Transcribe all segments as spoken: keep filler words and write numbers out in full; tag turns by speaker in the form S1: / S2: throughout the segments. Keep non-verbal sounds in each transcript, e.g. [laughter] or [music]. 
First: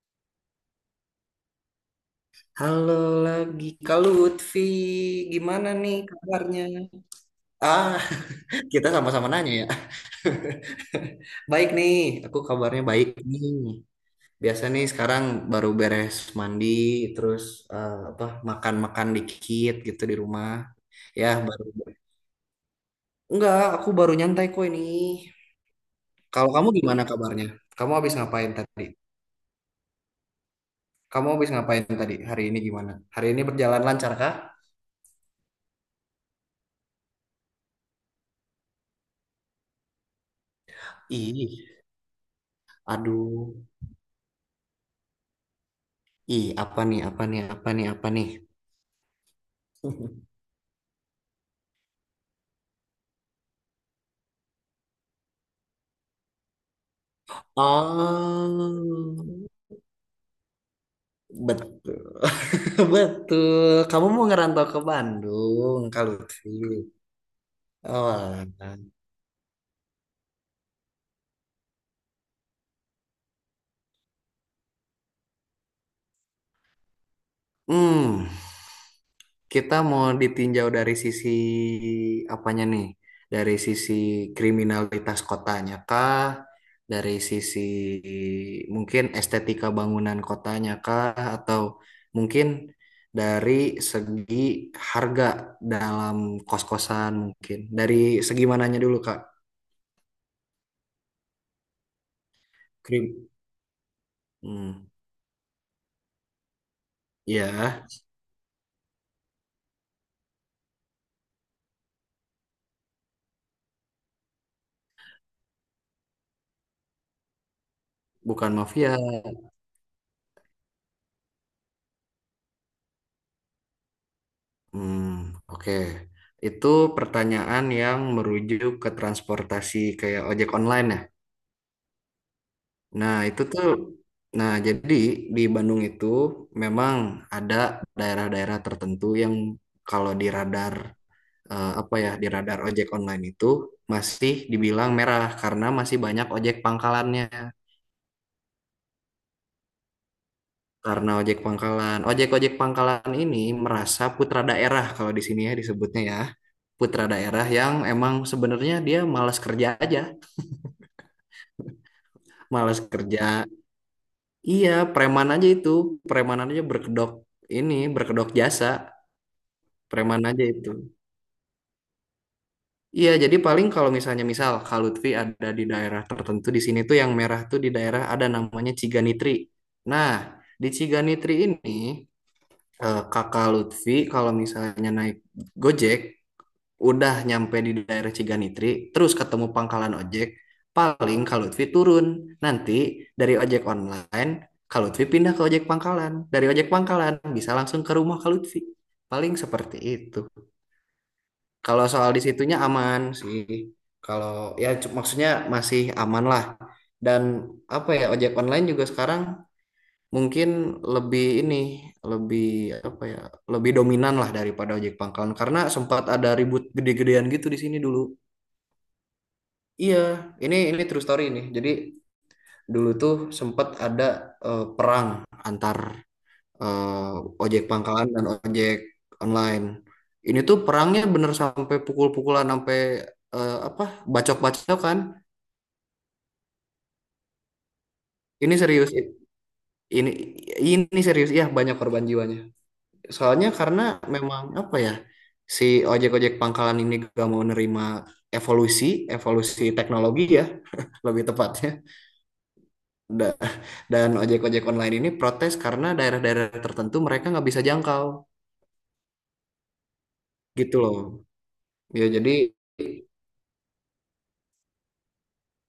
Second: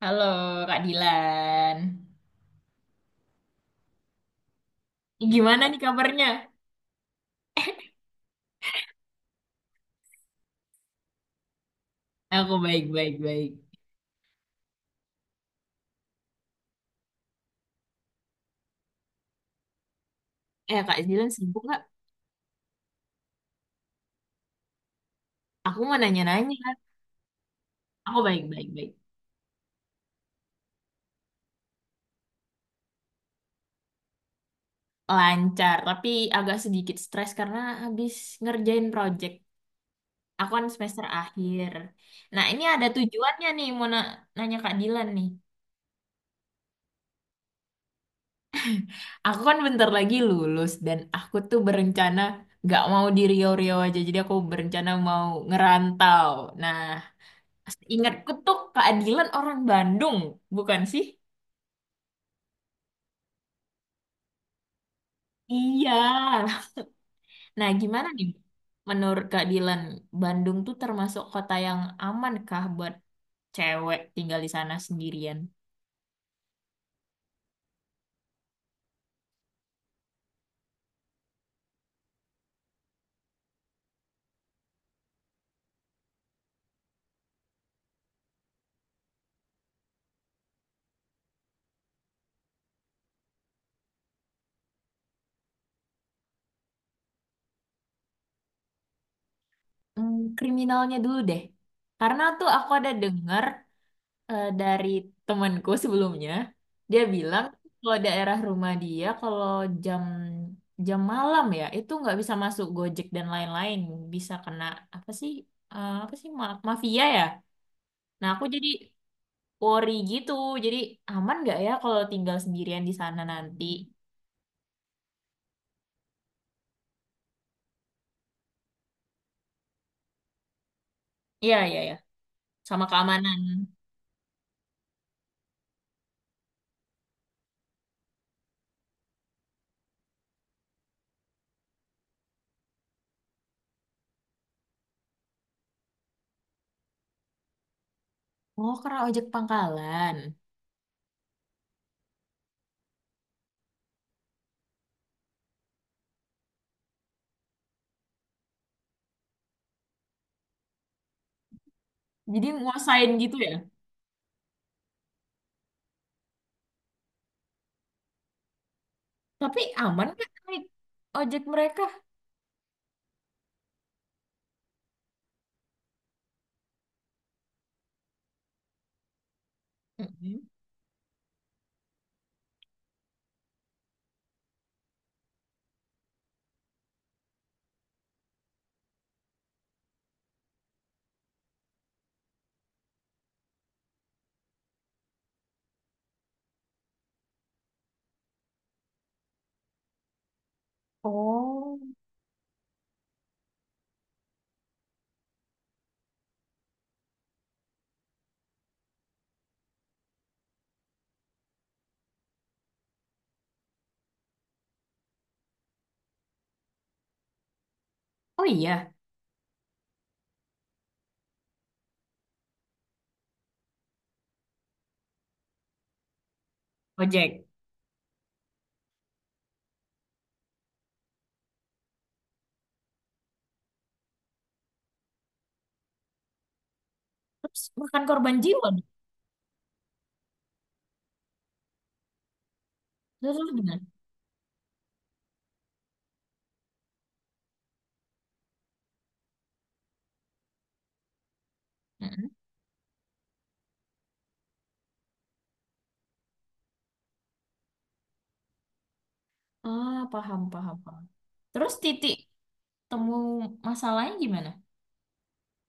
S1: Halo Kak Dilan.
S2: Halo lagi Kak Lutfi,
S1: Gimana
S2: gimana
S1: nih
S2: nih
S1: kabarnya?
S2: kabarnya? Ah, [laughs] kita sama-sama nanya ya. [laughs] Baik nih, aku
S1: Aku
S2: kabarnya baik
S1: baik-baik baik.
S2: nih.
S1: Baik.
S2: Biasa nih sekarang baru beres mandi, terus eh, apa makan-makan dikit gitu di rumah.
S1: Eh Kak
S2: Ya
S1: Dilan sibuk
S2: baru.
S1: nggak?
S2: Enggak, aku baru nyantai kok ini.
S1: Aku mau
S2: Kalau
S1: nanya-nanya.
S2: kamu gimana kabarnya? Kamu habis
S1: Aku
S2: ngapain
S1: baik-baik baik.
S2: tadi?
S1: Baik, baik.
S2: Kamu habis ngapain tadi? Hari ini gimana? Hari ini berjalan lancar kah?
S1: Lancar, tapi agak sedikit stres karena habis ngerjain project. Aku kan semester
S2: Ih,
S1: akhir. Nah ini ada
S2: aduh.
S1: tujuannya nih mau na- nanya Kak Dilan nih.
S2: Ih, apa nih, apa nih, apa nih, apa nih?
S1: Aku kan bentar lagi
S2: [laughs]
S1: lulus dan aku tuh berencana nggak mau di Riau-Riau aja. Jadi aku berencana mau ngerantau. Nah, ingatku tuh keadilan
S2: Oh,
S1: orang Bandung, bukan sih?
S2: betul. [laughs] Betul. Kamu mau ngerantau ke Bandung,
S1: Iya.
S2: kalau Lutfi.
S1: Nah, gimana nih?
S2: Oh, alah.
S1: Menurut keadilan Bandung tuh termasuk kota yang aman kah buat cewek tinggal di sana sendirian?
S2: Hmm. Kita mau ditinjau dari sisi apanya nih? Dari sisi kriminalitas kotanya kah? Dari sisi mungkin estetika bangunan kotanya kah? Atau mungkin dari segi harga dalam kos-kosan mungkin. Dari segi mananya dulu, Kak?
S1: Hmm, kriminalnya dulu deh. Karena tuh aku ada
S2: Krim.
S1: dengar eh, dari
S2: Hmm.
S1: temanku sebelumnya dia bilang
S2: Ya,
S1: kalau daerah rumah dia kalau jam jam malam ya itu nggak bisa masuk Gojek dan lain-lain bisa kena apa sih, eh, apa sih ma- mafia ya, nah aku
S2: bukan
S1: jadi
S2: mafia.
S1: worry gitu, jadi aman nggak ya kalau tinggal sendirian di sana nanti.
S2: Hmm, oke. Itu pertanyaan yang merujuk ke transportasi kayak ojek online ya?
S1: Iya, iya ya, sama
S2: Nah,
S1: keamanan.
S2: itu tuh, nah jadi di Bandung itu memang ada daerah-daerah tertentu yang kalau di radar eh, apa ya di radar ojek online itu masih dibilang merah karena masih banyak ojek pangkalannya.
S1: Oh karena ojek pangkalan
S2: Karena ojek pangkalan, ojek-ojek pangkalan ini merasa putra daerah kalau di sini ya disebutnya ya. Putra daerah yang emang sebenarnya dia malas kerja aja,
S1: jadi
S2: malas
S1: nguasain gitu
S2: kerja.
S1: ya.
S2: Iya, preman aja itu, preman aja berkedok ini berkedok jasa
S1: Tapi aman
S2: preman
S1: nggak
S2: aja
S1: naik
S2: itu.
S1: ojek mereka?
S2: Iya, jadi paling kalau misalnya misal Kak Lutfi ada di daerah tertentu di sini tuh yang merah tuh di daerah ada namanya Ciganitri. Nah,
S1: Mm-mm.
S2: di Ciganitri ini eh, Kakak Lutfi kalau misalnya naik Gojek udah nyampe di daerah Ciganitri, terus ketemu pangkalan ojek, paling Kak Lutfi turun. Nanti dari ojek online Kak Lutfi pindah ke ojek pangkalan. Dari ojek pangkalan bisa langsung ke rumah Kak Lutfi. Paling seperti itu.
S1: Oh,
S2: Kalau soal disitunya aman sih. Kalau ya cu- maksudnya masih aman lah. Dan apa ya ojek online juga sekarang mungkin lebih ini lebih apa ya lebih dominan lah daripada ojek pangkalan karena sempat ada ribut gede-gedean gitu di sini dulu.
S1: oh iya.
S2: Iya, ini ini true story ini. Jadi dulu tuh sempat ada eh, perang antar eh,
S1: Ojek.
S2: ojek pangkalan dan ojek online. Ini tuh perangnya bener sampai pukul-pukulan sampai eh, apa bacok-bacok kan.
S1: Terus bukan korban
S2: Ini
S1: jiwa dong.
S2: serius ini ini serius ya banyak korban jiwanya.
S1: Terus,
S2: Soalnya
S1: terus gimana?
S2: karena memang apa ya si ojek-ojek pangkalan ini gak mau nerima evolusi evolusi teknologi ya lebih tepatnya.
S1: Mm-mm.
S2: Da- Dan ojek-ojek online ini protes karena daerah-daerah tertentu mereka nggak bisa jangkau
S1: Ah, paham, paham,
S2: gitu loh.
S1: paham. Terus
S2: Ya
S1: titik
S2: jadi
S1: temu masalahnya gimana?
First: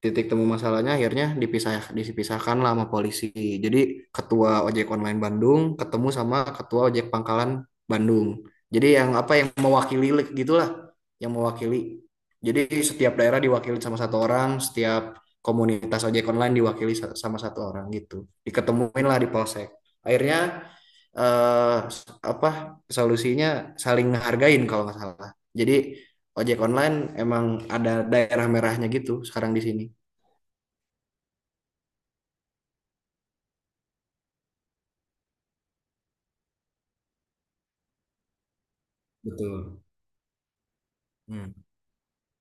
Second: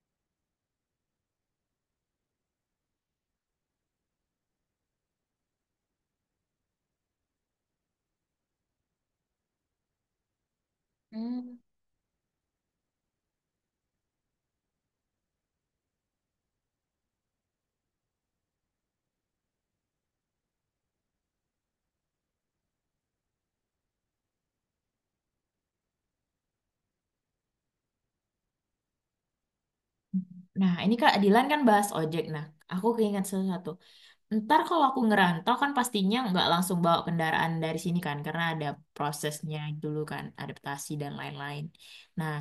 S2: titik temu masalahnya akhirnya dipisah dipisahkan lah sama polisi. Jadi ketua ojek online Bandung ketemu sama ketua ojek pangkalan Bandung. Jadi yang apa yang mewakili gitulah, yang
S1: Hmm.
S2: mewakili. Jadi setiap daerah diwakili sama satu orang, setiap komunitas ojek online diwakili sama satu orang gitu. Diketemuin lah di polsek. Akhirnya eh, apa solusinya saling ngehargain kalau nggak salah. Jadi ojek online emang ada daerah merahnya gitu sekarang di sini.
S1: Nah, ini Kak Dilan kan bahas ojek. Nah, aku keinget sesuatu. Ntar kalau aku ngerantau kan pastinya nggak langsung bawa kendaraan dari sini kan, karena ada prosesnya
S2: Betul.
S1: dulu kan, adaptasi dan
S2: Hmm.
S1: lain-lain. Nah,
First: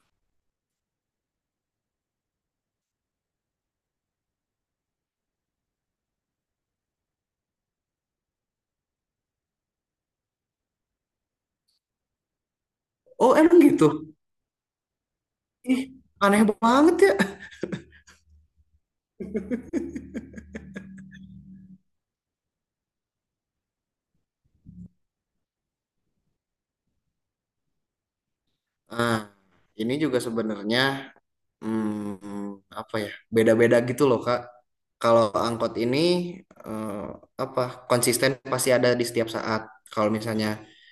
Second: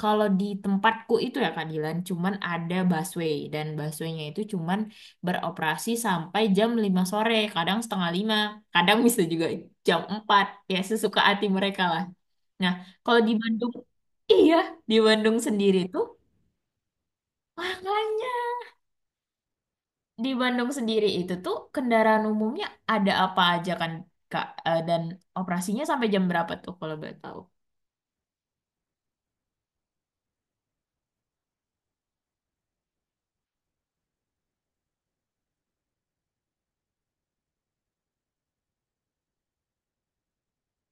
S1: kalau di tempatku itu ya Kak Dilan, cuman ada busway dan busway-nya itu cuman beroperasi sampai jam lima sore, kadang setengah lima, kadang bisa juga jam empat, ya sesuka hati mereka lah. Nah, kalau
S2: Oh,
S1: di
S2: emang
S1: Bandung,
S2: gitu?
S1: iya di Bandung sendiri
S2: Ih,
S1: tuh,
S2: aneh banget ya.
S1: makanya di Bandung sendiri itu tuh kendaraan umumnya ada apa aja kan, Kak? Eh, dan operasinya sampai jam berapa tuh kalau boleh tahu?
S2: Nah, ini juga sebenarnya hmm, apa ya? Beda-beda gitu loh, Kak. Kalau angkot ini eh, apa? konsisten pasti ada di setiap saat. Kalau misalnya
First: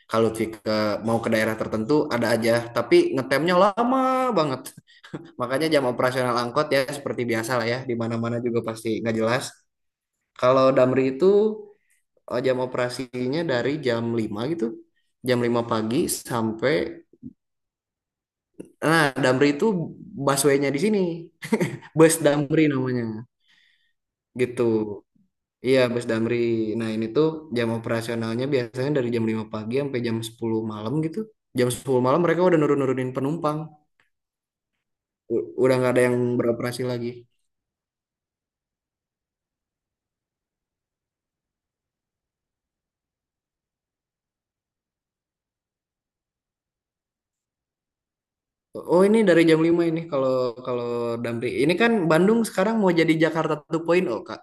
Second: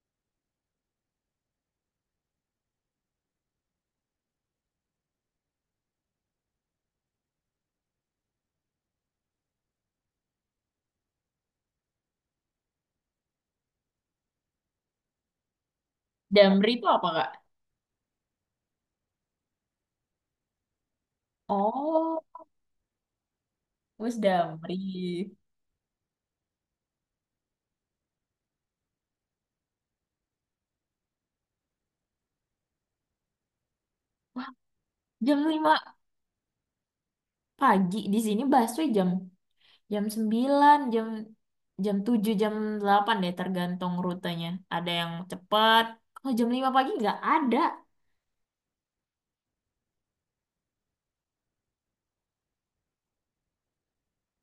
S2: kalau Lutfi ke- mau ke daerah tertentu ada aja, tapi ngetemnya lama banget. [laughs] Makanya jam operasional angkot ya seperti biasa lah ya, di mana-mana juga pasti nggak jelas. Kalau Damri itu oh, jam operasinya dari jam lima gitu. Jam lima pagi
S1: Damri
S2: sampai.
S1: itu apa, Kak?
S2: Nah, Damri itu busway-nya di sini. Bus
S1: Oh,
S2: Damri namanya.
S1: bus
S2: Gitu.
S1: Damri.
S2: Iya, bus Damri. Nah, ini tuh jam operasionalnya biasanya dari jam lima pagi sampai jam sepuluh malam gitu. Jam sepuluh malam mereka udah nurun-nurunin penumpang.
S1: Jam
S2: U- Udah
S1: lima
S2: nggak ada yang beroperasi lagi.
S1: pagi di sini busway jam jam sembilan, jam jam tujuh, jam delapan deh tergantung rutenya. Ada yang cepat. Kalau jam lima pagi nggak ada.
S2: Oh, ini dari jam lima ini kalau kalau Damri. Ini kan Bandung sekarang mau jadi Jakarta dua point o, Kak.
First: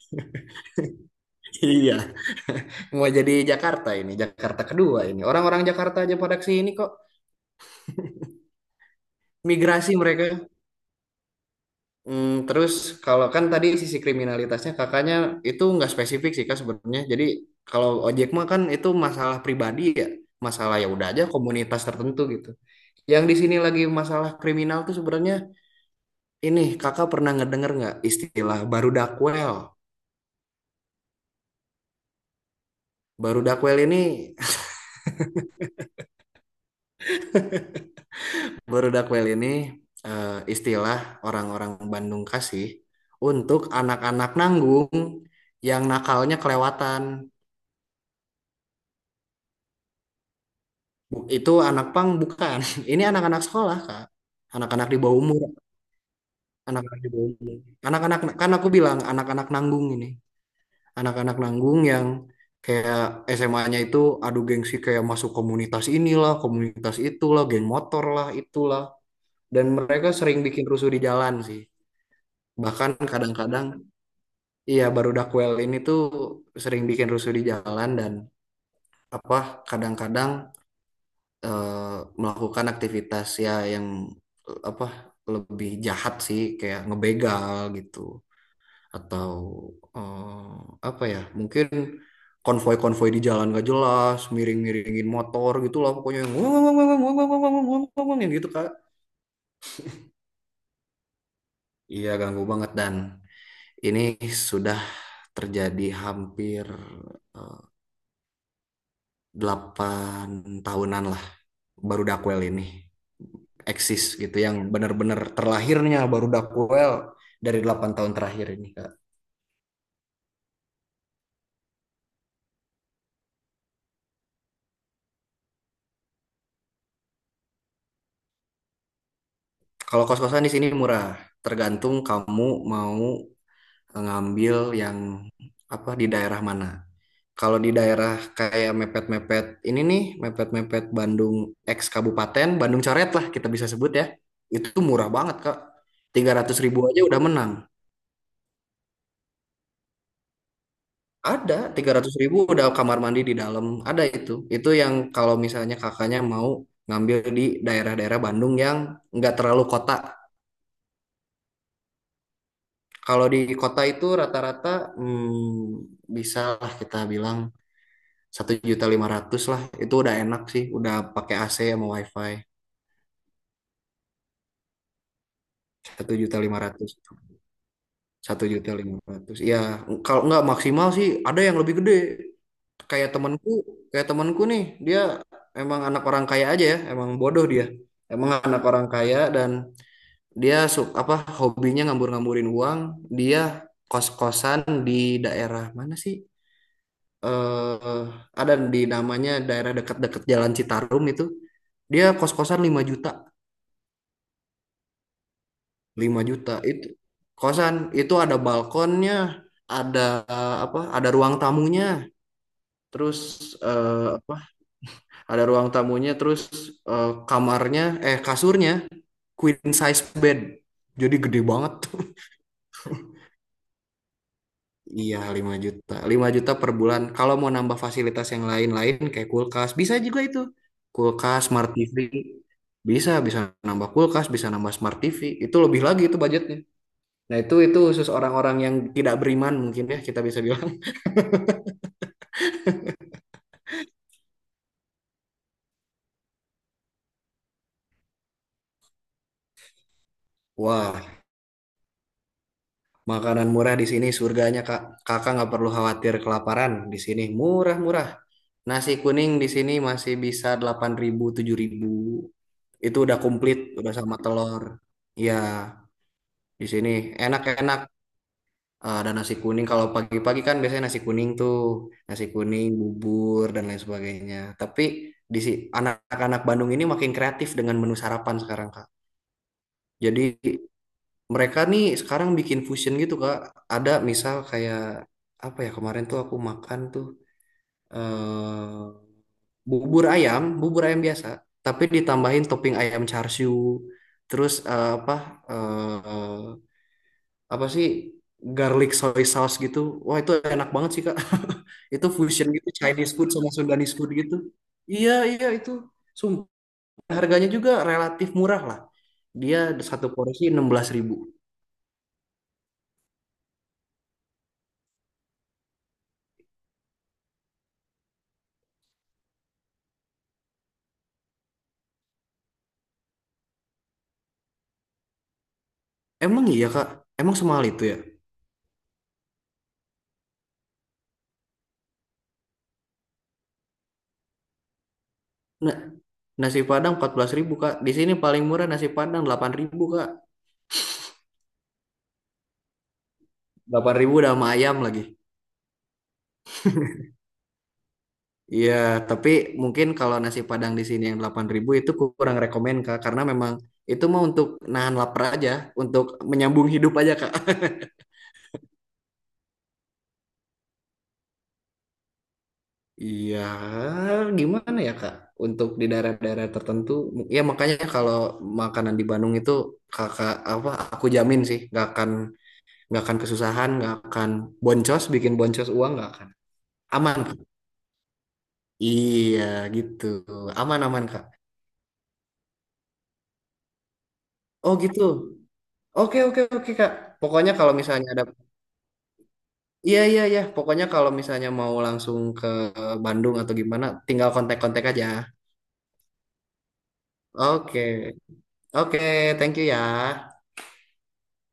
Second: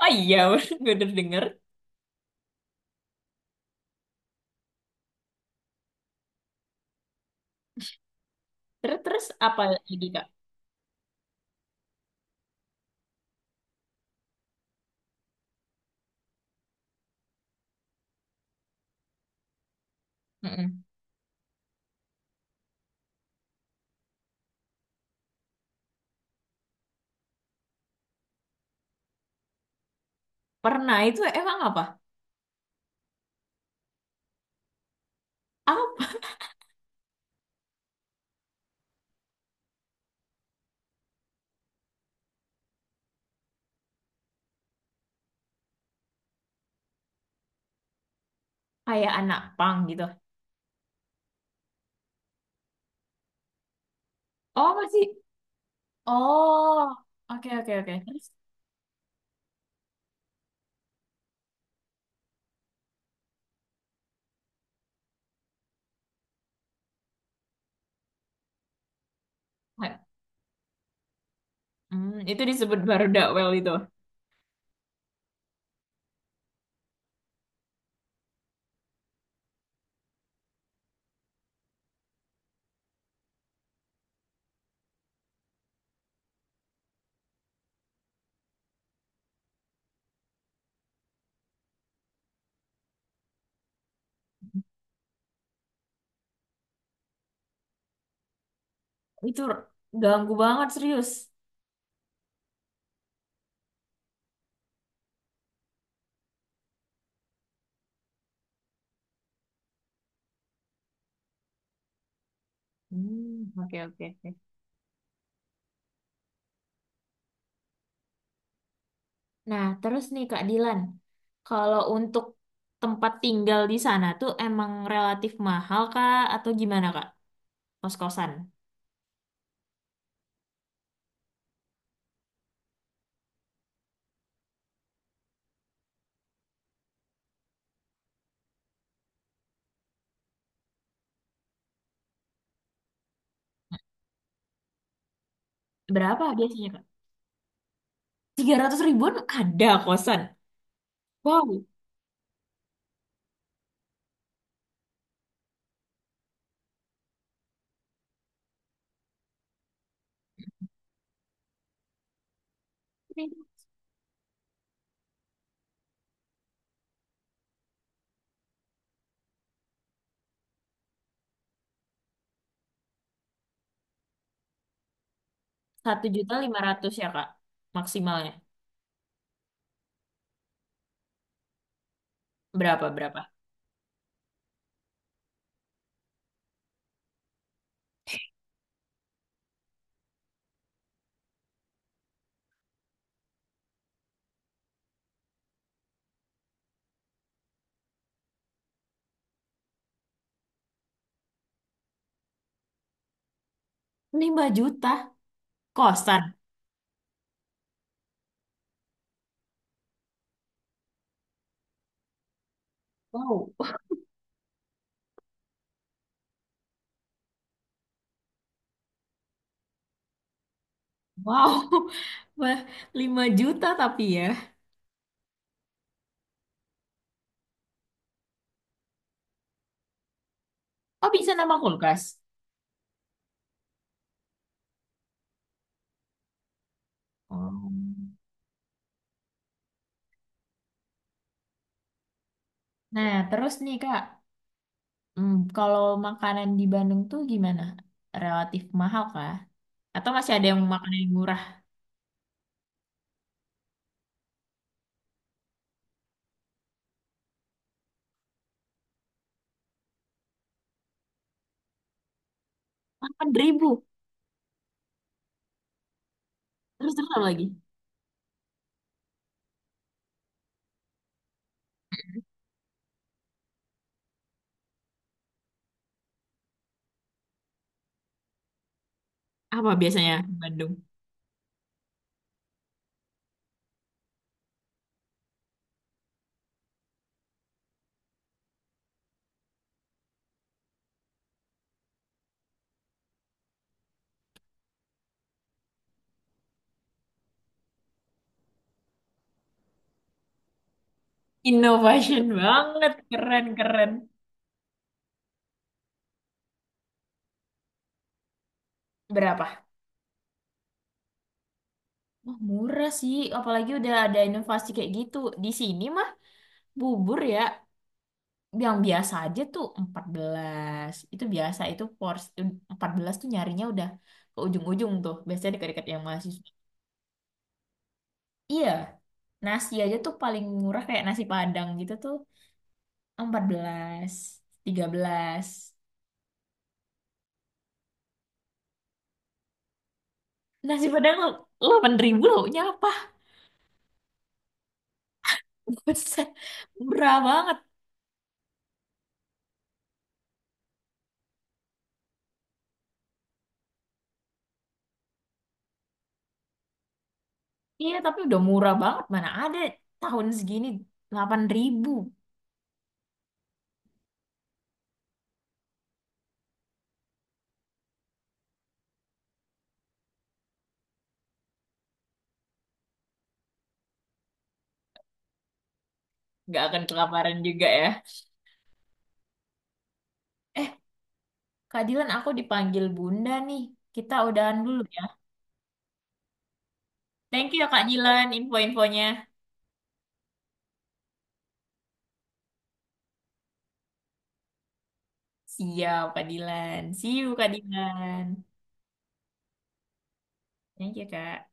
S1: Oh iya, [laughs] gue udah denger.
S2: Iya, [laughs] mau jadi Jakarta ini, Jakarta kedua ini. Orang-orang Jakarta aja pada kesini kok,
S1: Terus, terus apa
S2: migrasi
S1: lagi, Kak?
S2: mereka. Hmm, terus kalau kan tadi sisi kriminalitasnya kakaknya itu nggak spesifik sih kak sebenarnya. Jadi kalau ojek mah kan itu masalah pribadi ya, masalah
S1: Mm-mm.
S2: ya udah aja komunitas tertentu gitu. Yang di sini lagi masalah kriminal tuh sebenarnya ini kakak pernah ngedenger nggak istilah baru dakwel?
S1: Pernah itu emang apa?
S2: Baru dakwel ini [laughs]
S1: Apa?
S2: berudakwel ini eh, istilah orang-orang Bandung kasih untuk anak-anak nanggung yang nakalnya kelewatan.
S1: Kayak anak pang gitu.
S2: Itu anak pang bukan. [laughs] Ini anak-anak sekolah, Kak.
S1: Oh
S2: Anak-anak di
S1: masih.
S2: bawah umur,
S1: Oh,
S2: anak-anak di bawah
S1: oke
S2: umur.
S1: oke oke.
S2: Anak-anak
S1: Terus,
S2: kan aku bilang anak-anak nanggung ini. Anak-anak nanggung yang kayak S M A-nya itu adu gengsi kayak masuk komunitas inilah, komunitas itulah, geng motor lah, itulah. Dan mereka sering bikin rusuh di jalan sih.
S1: hmm, itu disebut
S2: Bahkan
S1: Barudawel
S2: kadang-kadang,
S1: itu.
S2: iya, baru Dakwel ini tuh sering bikin rusuh di jalan dan apa kadang-kadang eh, melakukan aktivitas ya yang eh, apa lebih jahat sih kayak ngebegal gitu atau eh, apa ya mungkin konvoi-konvoi di jalan gak jelas miring-miringin motor gitu lah pokoknya yang wong, wong, wong, wong, wong, wong, wong, wong, wong, yang gitu Kak.
S1: Itu ganggu banget serius.
S2: Iya ganggu banget dan ini sudah terjadi hampir eh, delapan tahunan lah, baru Dakwel ini
S1: Hmm, oke oke
S2: eksis
S1: oke.
S2: gitu yang benar-benar terlahirnya baru Dakwel dari delapan tahun terakhir ini Kak.
S1: Nah terus nih Kak Dilan, kalau untuk tempat tinggal di sana tuh emang relatif mahal Kak atau gimana Kak? Kos-kosan.
S2: Kalau kos-kosan di sini murah, tergantung kamu mau ngambil yang apa di daerah mana. Kalau di daerah kayak mepet-mepet ini nih, mepet-mepet Bandung X kabupaten, Bandung coret lah kita bisa sebut ya. Itu murah banget, Kak.
S1: Berapa
S2: tiga ratus
S1: biasanya
S2: ribu
S1: Kak?
S2: aja udah menang.
S1: Tiga ratus ribuan ada kosan.
S2: Ada
S1: Wow.
S2: tiga ratus ribu udah kamar mandi di dalam. Ada itu. Itu yang kalau misalnya kakaknya mau ngambil di daerah-daerah Bandung yang nggak terlalu kota. Kalau di kota itu rata-rata hmm, bisa lah kita bilang satu juta lima ratus lah. Itu udah enak sih. Udah pakai A C sama WiFi.
S1: Satu
S2: Satu
S1: juta
S2: juta
S1: lima
S2: lima ratus.
S1: ratus ya Kak maksimalnya.
S2: Satu juta lima ratus. Ya, kalau nggak maksimal sih ada yang lebih gede.
S1: Berapa
S2: Kayak
S1: berapa?
S2: temanku, kayak temanku nih, dia emang anak orang kaya aja ya, emang bodoh dia. Emang anak orang kaya dan dia sub apa hobinya ngambur-ngamburin uang. Dia kos-kosan di daerah mana sih? Eh, ada di namanya daerah dekat-dekat Jalan Citarum itu. Dia kos-kosan lima juta.
S1: Lima juta
S2: lima
S1: kosan.
S2: juta itu kosan itu ada balkonnya, ada eh, apa? ada ruang tamunya, terus
S1: Wow.
S2: eh, apa? ada ruang tamunya, terus eh, kamarnya eh kasurnya queen size bed. Jadi gede
S1: Wow,
S2: banget tuh. [laughs]
S1: [laughs] wah lima juta tapi ya.
S2: Iya, lima juta. Lima juta per bulan. Kalau mau nambah fasilitas yang lain-lain kayak kulkas, bisa juga itu.
S1: Oh, bisa
S2: Kulkas,
S1: nama
S2: smart T V.
S1: kulkas.
S2: Bisa, bisa nambah kulkas, bisa nambah smart T V. Itu lebih lagi itu budgetnya. Nah, itu
S1: Oh.
S2: itu khusus orang-orang yang tidak beriman mungkin ya kita bisa bilang.
S1: Nah, terus nih Kak, hmm, kalau makanan di Bandung tuh gimana? Relatif mahal kah? Atau masih ada
S2: [laughs]
S1: yang makanan
S2: Wah,
S1: yang murah?
S2: makanan murah di sini surganya Kak. Kakak nggak perlu khawatir kelaparan di sini murah-murah. Nasi kuning di sini masih bisa delapan ribu tujuh ribu. Itu udah komplit,
S1: delapan ribu.
S2: udah sama telur. Ya, di sini
S1: Terus terus apa lagi?
S2: enak-enak. Ah, ada nasi kuning kalau pagi-pagi kan biasanya nasi kuning tuh, nasi kuning, bubur dan lain sebagainya. Tapi di si anak-anak Bandung ini makin kreatif dengan menu sarapan sekarang, Kak.
S1: Apa biasanya
S2: Jadi
S1: di Bandung?
S2: mereka nih sekarang bikin fusion gitu Kak. Ada misal kayak apa ya kemarin tuh aku makan tuh eh bubur ayam, bubur ayam biasa, tapi ditambahin topping ayam char siu, terus eh, apa eh apa sih garlic soy sauce gitu. Wah, itu enak banget sih Kak. [laughs] Itu
S1: Innovation
S2: fusion gitu
S1: banget,
S2: Chinese food sama
S1: keren-keren.
S2: Sundanese food gitu. Iya, iya itu. Sumpah harganya juga relatif murah lah. Dia
S1: Berapa?
S2: satu porsi enam belas ribu.
S1: Wah, murah sih, apalagi udah ada inovasi kayak gitu. Di sini mah bubur ya, yang biasa aja tuh empat belas. Itu biasa itu porsi empat belas tuh nyarinya udah ke ujung-ujung tuh. Biasanya dekat-dekat yang
S2: Emang
S1: mahasiswa.
S2: iya Kak? Emang semahal itu ya?
S1: Iya, nasi aja tuh paling murah kayak nasi Padang gitu tuh empat belas, tiga belas.
S2: Nah, nasi Padang empat belas ribu Kak. Di sini paling murah nasi Padang delapan ribu Kak.
S1: Nasi Padang delapan ribu lauknya apa?
S2: Delapan ribu udah sama ayam lagi.
S1: [laughs] Buset, murah banget.
S2: Iya, tapi mungkin kalau nasi Padang di sini yang delapan ribu itu kurang rekomen Kak karena memang itu mah untuk nahan lapar aja, untuk menyambung hidup aja Kak.
S1: Iya,
S2: [laughs]
S1: tapi udah murah banget. Mana ada tahun segini delapan ribu.
S2: Iya, gimana ya Kak? Untuk di daerah-daerah tertentu, ya makanya kalau makanan di Bandung itu kakak apa? Aku jamin sih, nggak akan nggak akan kesusahan, nggak akan boncos, bikin boncos uang nggak akan,
S1: Nggak akan
S2: aman Kak.
S1: kelaparan juga ya.
S2: Iya gitu,
S1: Eh,
S2: aman, aman kak.
S1: keadilan aku dipanggil Bunda nih. Kita udahan
S2: Oh
S1: dulu.
S2: gitu, oke, oke, oke kak,
S1: Thank
S2: pokoknya
S1: you ya
S2: kalau
S1: Kak
S2: misalnya ada,
S1: Dilan info-infonya.
S2: iya, iya, iya, pokoknya kalau misalnya mau langsung ke Bandung atau gimana tinggal kontak-kontak aja.
S1: Siap Kak Dilan. See you Kak
S2: Oke,
S1: Dilan.
S2: oke, thank you ya.
S1: Thank you Kak.